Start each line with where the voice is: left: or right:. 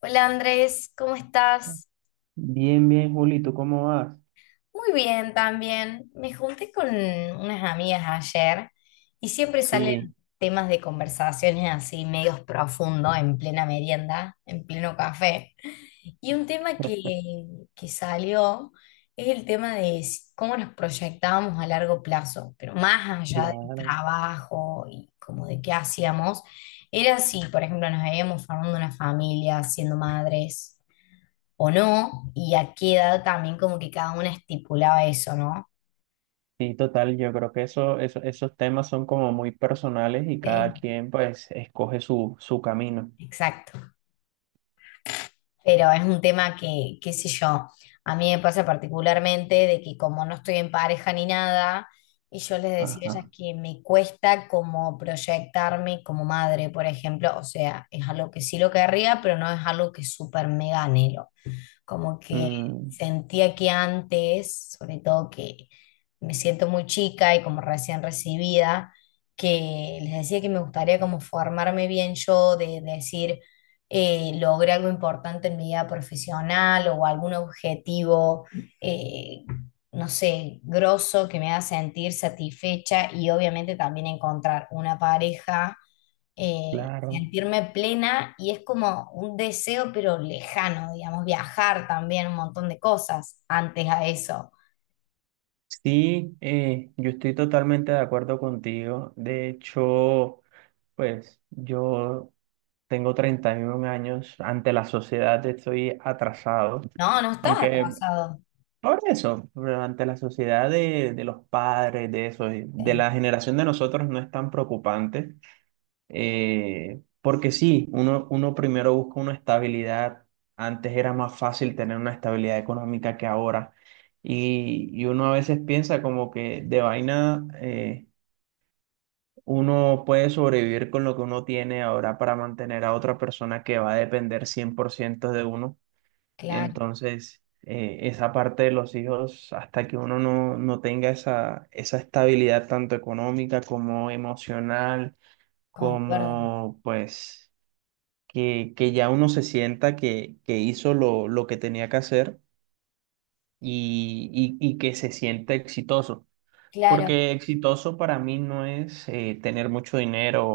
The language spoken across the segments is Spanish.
left: Hola Andrés, ¿cómo estás?
right: Bien, bien, Juli, ¿tú cómo vas?
left: Muy bien también. Me junté con unas amigas ayer y siempre salen
right: Sí,
left: temas de conversaciones así medios profundos en plena merienda, en pleno café. Y un tema que salió es el tema de cómo nos proyectábamos a largo plazo, pero más allá del
right: claro,
left: trabajo y como de qué hacíamos, era si, por ejemplo, nos veíamos formando una familia, siendo madres. O no, y a qué edad también como que cada una estipulaba eso, ¿no?
right: sí, total, yo creo que eso, esos temas son como muy personales y
left: Eh,
right: cada quien pues escoge su camino.
left: exacto. Pero es un tema que, qué sé yo, a mí me pasa particularmente de que como no estoy en pareja ni nada, y yo les decía a ellas
right: Ajá.
left: que me cuesta como proyectarme como madre, por ejemplo. O sea, es algo que sí lo querría, pero no es algo que súper mega anhelo. Como que
right: Mm,
left: sentía que antes, sobre todo que me siento muy chica y como recién recibida, que les decía que me gustaría como formarme bien yo, decir, logré algo importante en mi vida profesional o algún objetivo, eh, no sé, grosso que me haga sentir satisfecha, y obviamente también encontrar una pareja,
right: claro.
left: sentirme plena, y es como un deseo pero lejano, digamos, viajar también, un montón de cosas antes a eso.
right: Sí, yo estoy totalmente de acuerdo contigo. De hecho, pues yo tengo 31 años, ante la sociedad estoy atrasado,
left: No, no estás
right: aunque.
left: atrasado.
right: Por eso, pero ante la sociedad de los padres, de eso, de
left: Sí,
right: la generación de nosotros no es tan preocupante, porque sí, uno primero busca una estabilidad, antes era más fácil tener una estabilidad económica que ahora, y uno a veces piensa como que de vaina uno puede sobrevivir con lo que uno tiene ahora para mantener a otra persona que va a depender 100% de uno.
left: claro,
right: Entonces, esa parte de los hijos, hasta que uno no tenga esa estabilidad tanto económica como emocional,
left: concuerdo.
right: como pues que ya uno se sienta que hizo lo que tenía que hacer y que se sienta exitoso.
left: Claro,
right: Porque exitoso para mí no es tener mucho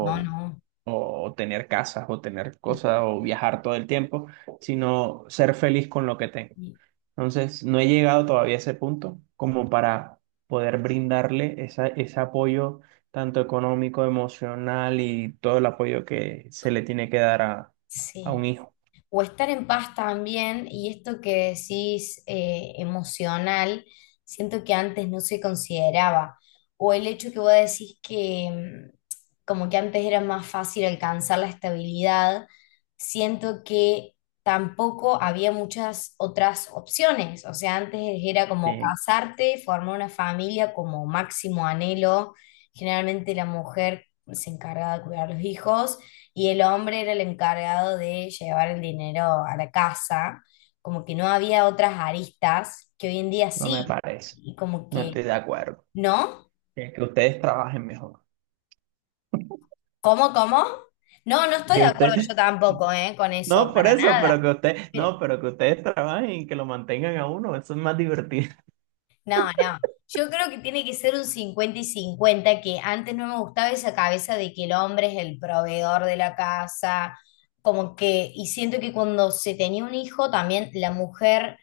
left: no, no.
right: o tener casas o tener cosas o viajar todo el tiempo, sino ser feliz con lo que tengo. Entonces, no he llegado todavía a ese punto como para poder brindarle ese apoyo tanto económico, emocional y todo el apoyo que se le tiene que dar a, un
left: Sí.
right: hijo.
left: O estar en paz también, y esto que decís, emocional, siento que antes no se consideraba, o el hecho que vos decís que como que antes era más fácil alcanzar la estabilidad, siento que tampoco había muchas otras opciones. O sea, antes era como
right: Sí,
left: casarte, formar una familia como máximo anhelo, generalmente la mujer se encargaba de cuidar a los hijos y el hombre era el encargado de llevar el dinero a la casa, como que no había otras aristas que hoy en día
right: no me
left: sí,
right: parece.
left: y como
right: No estoy
left: que,
right: de acuerdo.
left: ¿no?
right: Que ustedes trabajen mejor.
left: ¿Cómo, cómo? No, no estoy de
right: Que
left: acuerdo
right: ustedes.
left: yo tampoco, ¿eh? Con eso,
right: No, por
left: para
right: eso, pero
left: nada.
right: que ustedes.
left: Pero,
right: No, pero que ustedes trabajen y que lo mantengan a uno. Eso es más divertido.
left: no, no. Yo creo que tiene que ser un 50 y cincuenta, que antes no me gustaba esa cabeza de que el hombre es el proveedor de la casa. Como que, y siento que cuando se tenía un hijo también la mujer,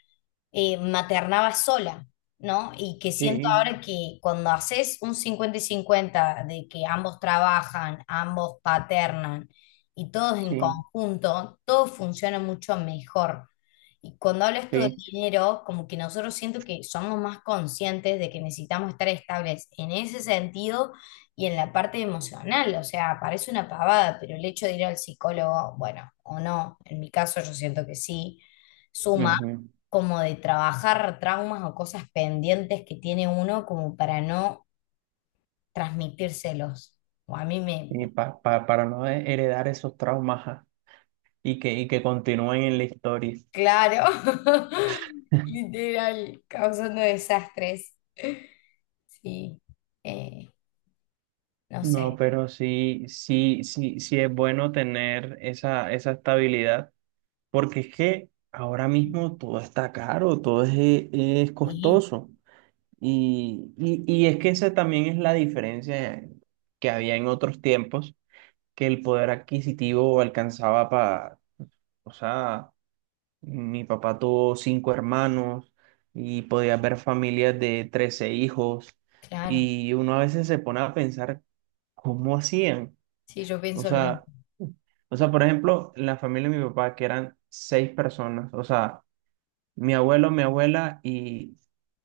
left: maternaba sola, ¿no? Y que siento
right: Sí,
left: ahora que cuando haces un 50 y 50 de que ambos trabajan, ambos paternan y todos en
right: sí,
left: conjunto, todo funciona mucho mejor. Y cuando hablo esto del
right: sí.
left: dinero, como que nosotros, siento que somos más conscientes de que necesitamos estar estables en ese sentido y en la parte emocional. O sea, parece una pavada, pero el hecho de ir al psicólogo, bueno, o no, en mi caso yo siento que sí, suma,
right: Ujú.
left: como de trabajar traumas o cosas pendientes que tiene uno como para no transmitírselos. O a mí me,
right: Y
left: me-
right: para no heredar esos traumas. Y que continúen en la historia.
left: Claro, literal, causando desastres. Sí, eh, no
right: No,
left: sé.
right: pero sí, sí, sí, sí es bueno tener esa estabilidad, porque es que ahora mismo todo está caro, todo es
left: Sí,
right: costoso. Y es que esa también es la diferencia que había en otros tiempos, que el poder adquisitivo alcanzaba para, o sea, mi papá tuvo cinco hermanos y podía ver familias de 13 hijos
left: claro.
right: y uno a veces se pone a pensar cómo hacían.
left: Sí, yo
right: O
left: pienso lo mismo.
right: sea, o sea, por ejemplo, la familia de mi papá, que eran seis personas, o sea, mi abuelo, mi abuela y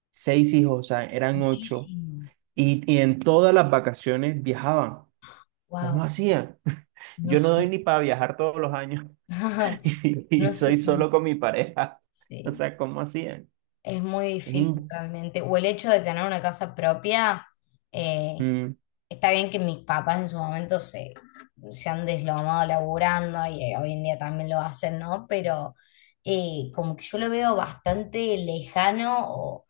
right: seis hijos, o sea, eran ocho,
left: Muchísimo.
right: y en todas las vacaciones viajaban. ¿Cómo
left: Wow.
right: hacían?
left: No
right: Yo no doy
left: sé.
right: ni para viajar todos los años. Y
left: No
right: soy
left: sé cómo.
right: solo con mi pareja. O
left: Sí,
right: sea, ¿cómo hacían?
left: es muy
right: Es
left: difícil
right: in-
left: realmente. O el hecho de tener una casa propia, eh,
right: mm,
left: está bien que mis papás en su momento se, han deslomado laburando, y hoy en día también lo hacen, ¿no? Pero como que yo lo veo bastante lejano,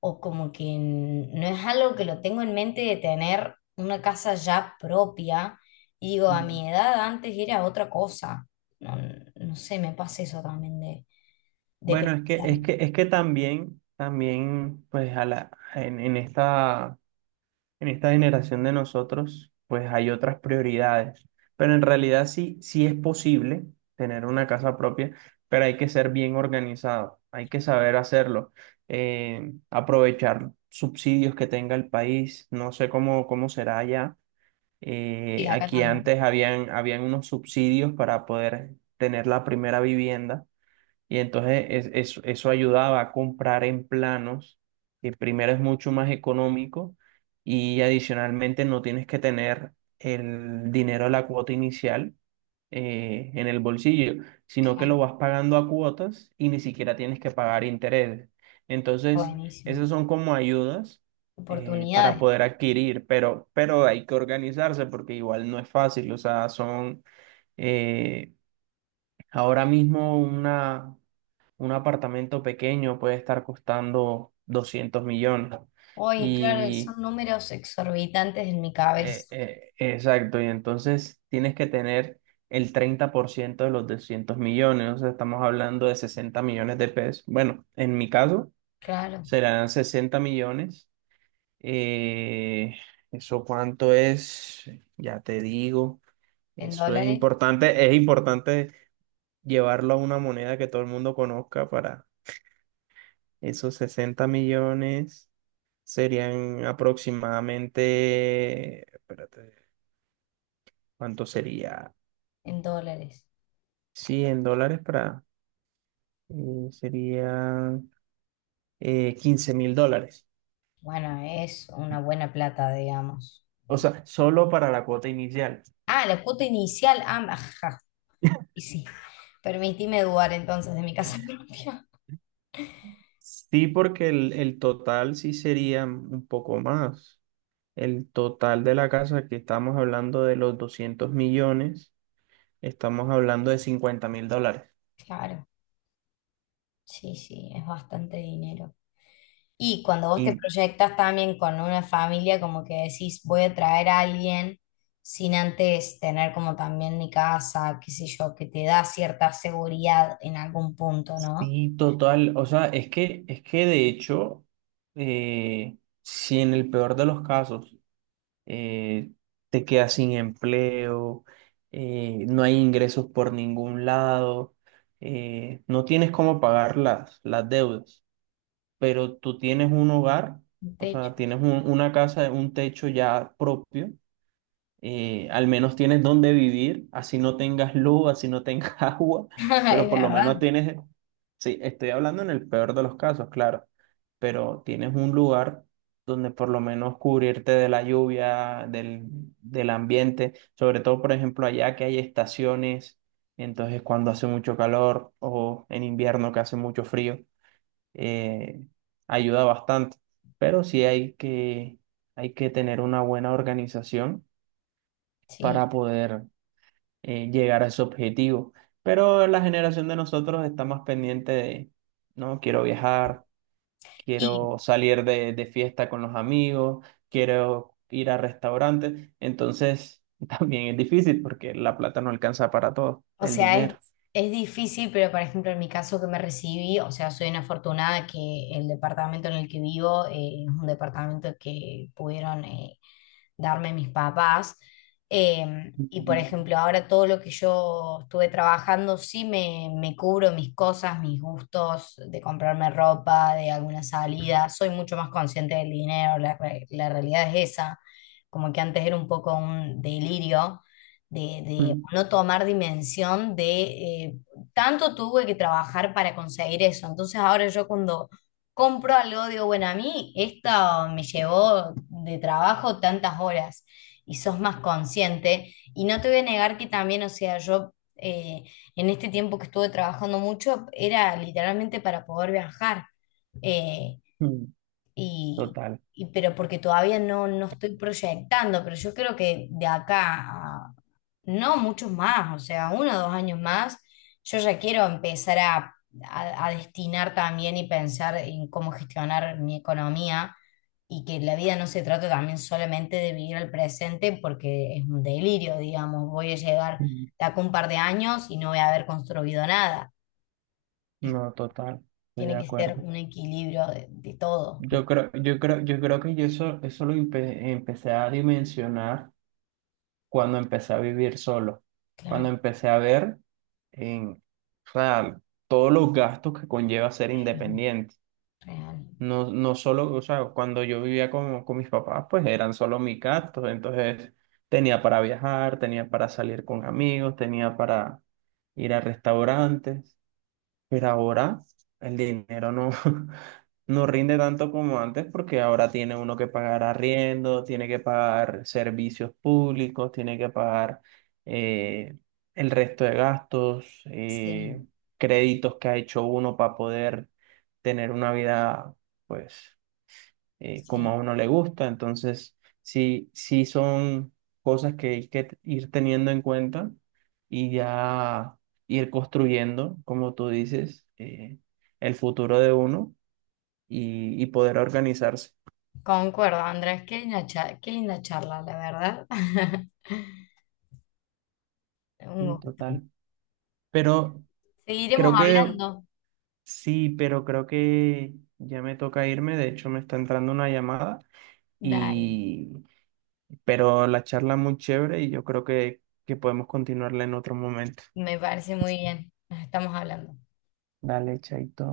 left: o como que no es algo que lo tengo en mente, de tener una casa ya propia. Y digo, a
right: mm.
left: mi edad antes era otra cosa. No, no sé, me pasa eso también de
right: Bueno, es que,
left: pensar.
right: es que, es que también, también, pues a la, en esta generación de nosotros, pues hay otras prioridades. Pero en realidad sí, sí es posible tener una casa propia, pero, hay que ser bien organizado, hay que saber hacerlo, aprovechar subsidios que tenga el país, no sé cómo, cómo será allá.
left: Sí,
right: Eh,
left: acá
right: aquí
left: también.
right: antes habían unos subsidios para poder tener la primera vivienda. Y entonces eso ayudaba a comprar en planos, que primero es mucho más económico y adicionalmente no tienes que tener el dinero de la cuota inicial en el bolsillo, sino que lo
left: Claro,
right: vas pagando a cuotas y ni siquiera tienes que pagar intereses. Entonces,
left: buenísimo.
right: esas son como ayudas para
left: Oportunidades.
right: poder adquirir, pero hay que organizarse porque igual no es fácil, o sea, son. Eh, Ahora mismo un apartamento pequeño puede estar costando 200 millones.
left: Hoy, claro,
right: Y
left: son números exorbitantes en mi cabeza.
right: exacto, y entonces tienes que tener el 30% de los 200 millones, o sea, estamos hablando de 60 millones de pesos. Bueno, en mi caso
left: Claro,
right: serán 60 millones. Eh, ¿Eso cuánto es? Ya te digo,
left: en
right: eso
left: dólares,
right: es importante llevarlo a una moneda que todo el mundo conozca para esos 60 millones. Serían aproximadamente, espérate, ¿cuánto sería?
left: en dólares.
right: $100 para, serían 15 mil dólares.
left: Bueno, es una buena plata, digamos.
right: O sea, solo para la cuota inicial.
left: Ah, la cuota inicial. Ah, ajá. Y sí, permitime dudar entonces de mi casa propia.
right: Sí, porque el total sí sería un poco más. El total de la casa que estamos hablando de los 200 millones, estamos hablando de 50.000 dólares.
left: Claro, sí, sí, es bastante dinero. Y cuando vos te
right: Y
left: proyectas también con una familia, como que decís, voy a traer a alguien sin antes tener como también mi casa, qué sé yo, que te da cierta seguridad en algún punto, ¿no?
right: sí, total. O sea, es que de hecho, eh, si en el peor de los casos eh, te quedas sin empleo, no hay ingresos por ningún lado, no tienes cómo pagar las deudas, pero tú tienes un hogar,
left: Un
right: o
left: techo.
right: sea, tienes una casa, un techo ya propio. Al menos tienes dónde vivir, así no tengas luz, así no tengas agua,
left: Es
right: pero por lo
left: verdad,
right: menos tienes, sí, estoy hablando en el peor de los casos, claro, pero tienes un lugar donde por lo menos cubrirte de la lluvia, del ambiente, sobre todo, por ejemplo, allá que hay estaciones, entonces cuando hace mucho calor o en invierno que hace mucho frío, eh, ayuda bastante, pero sí hay que, tener una buena organización
left: sí.
right: para poder llegar a ese objetivo. Pero la generación de nosotros está más pendiente de, no, quiero viajar, quiero
left: Y.
right: salir de fiesta con los amigos, quiero ir a restaurantes. Entonces, también es difícil porque la plata no alcanza para todo,
left: O
right: el
left: sea, es,
right: dinero.
left: es difícil, pero por ejemplo en mi caso, que me recibí, o sea, soy una afortunada, que el departamento en el que vivo, es un departamento que pudieron, darme mis papás. Y por
right: Mm,
left: ejemplo, ahora todo lo que yo estuve trabajando, sí me cubro mis cosas, mis gustos, de comprarme ropa, de alguna salida. Soy mucho más consciente del dinero, la realidad es esa. Como que antes era un poco un delirio de, de
right: mm,
left: no tomar dimensión de, eh, tanto tuve que trabajar para conseguir eso. Entonces ahora yo, cuando compro algo, digo, bueno, a mí esto me llevó de trabajo tantas horas, y sos más consciente. Y no te voy a negar que también, o sea, yo, en este tiempo que estuve trabajando mucho, era literalmente para poder viajar. Eh,
right: mm,
left: y,
right: total.
left: pero porque todavía no estoy proyectando, pero yo creo que de acá no muchos más, o sea, uno o dos años más, yo ya quiero empezar a, a destinar también y pensar en cómo gestionar mi economía, y que la vida no se trata también solamente de vivir el presente, porque es un delirio, digamos, voy a llegar
right: Mm,
left: de acá un par de años y no voy a haber construido nada. Es-
right: no, total. Estoy de
left: tiene que ser
right: acuerdo.
left: un equilibrio de todo.
right: Yo creo que yo eso lo empecé a dimensionar cuando empecé a vivir solo, cuando
left: Claro,
right: empecé a ver en, o sea, todos los gastos que conlleva ser
left: sí,
right: independiente.
left: real.
right: No, no solo, o sea, cuando yo vivía con mis papás, pues eran solo mis gastos, entonces tenía para viajar, tenía para salir con amigos, tenía para ir a restaurantes. Pero ahora el dinero no, no rinde tanto como antes porque ahora tiene uno que pagar arriendo, tiene que pagar servicios públicos, tiene que pagar eh, el resto de gastos,
left: Sí,
right: créditos que ha hecho uno para poder tener una vida, pues como a
left: sí.
right: uno le gusta. Entonces, sí, sí son cosas que hay que ir teniendo en cuenta y ya ir construyendo, como tú dices, el futuro de uno y poder organizarse
left: Concuerdo, Andrés, qué qué linda charla, la verdad. Un
right: en
left: gusto.
right: total. Pero
left: Seguiremos
right: creo que
left: hablando.
right: sí, pero creo que ya me toca irme. De hecho, me está entrando una llamada
left: Dale,
right: y pero la charla muy chévere y yo creo que podemos continuarla en otro momento.
left: me parece muy bien. Nos estamos hablando.
right: Dale, chaito.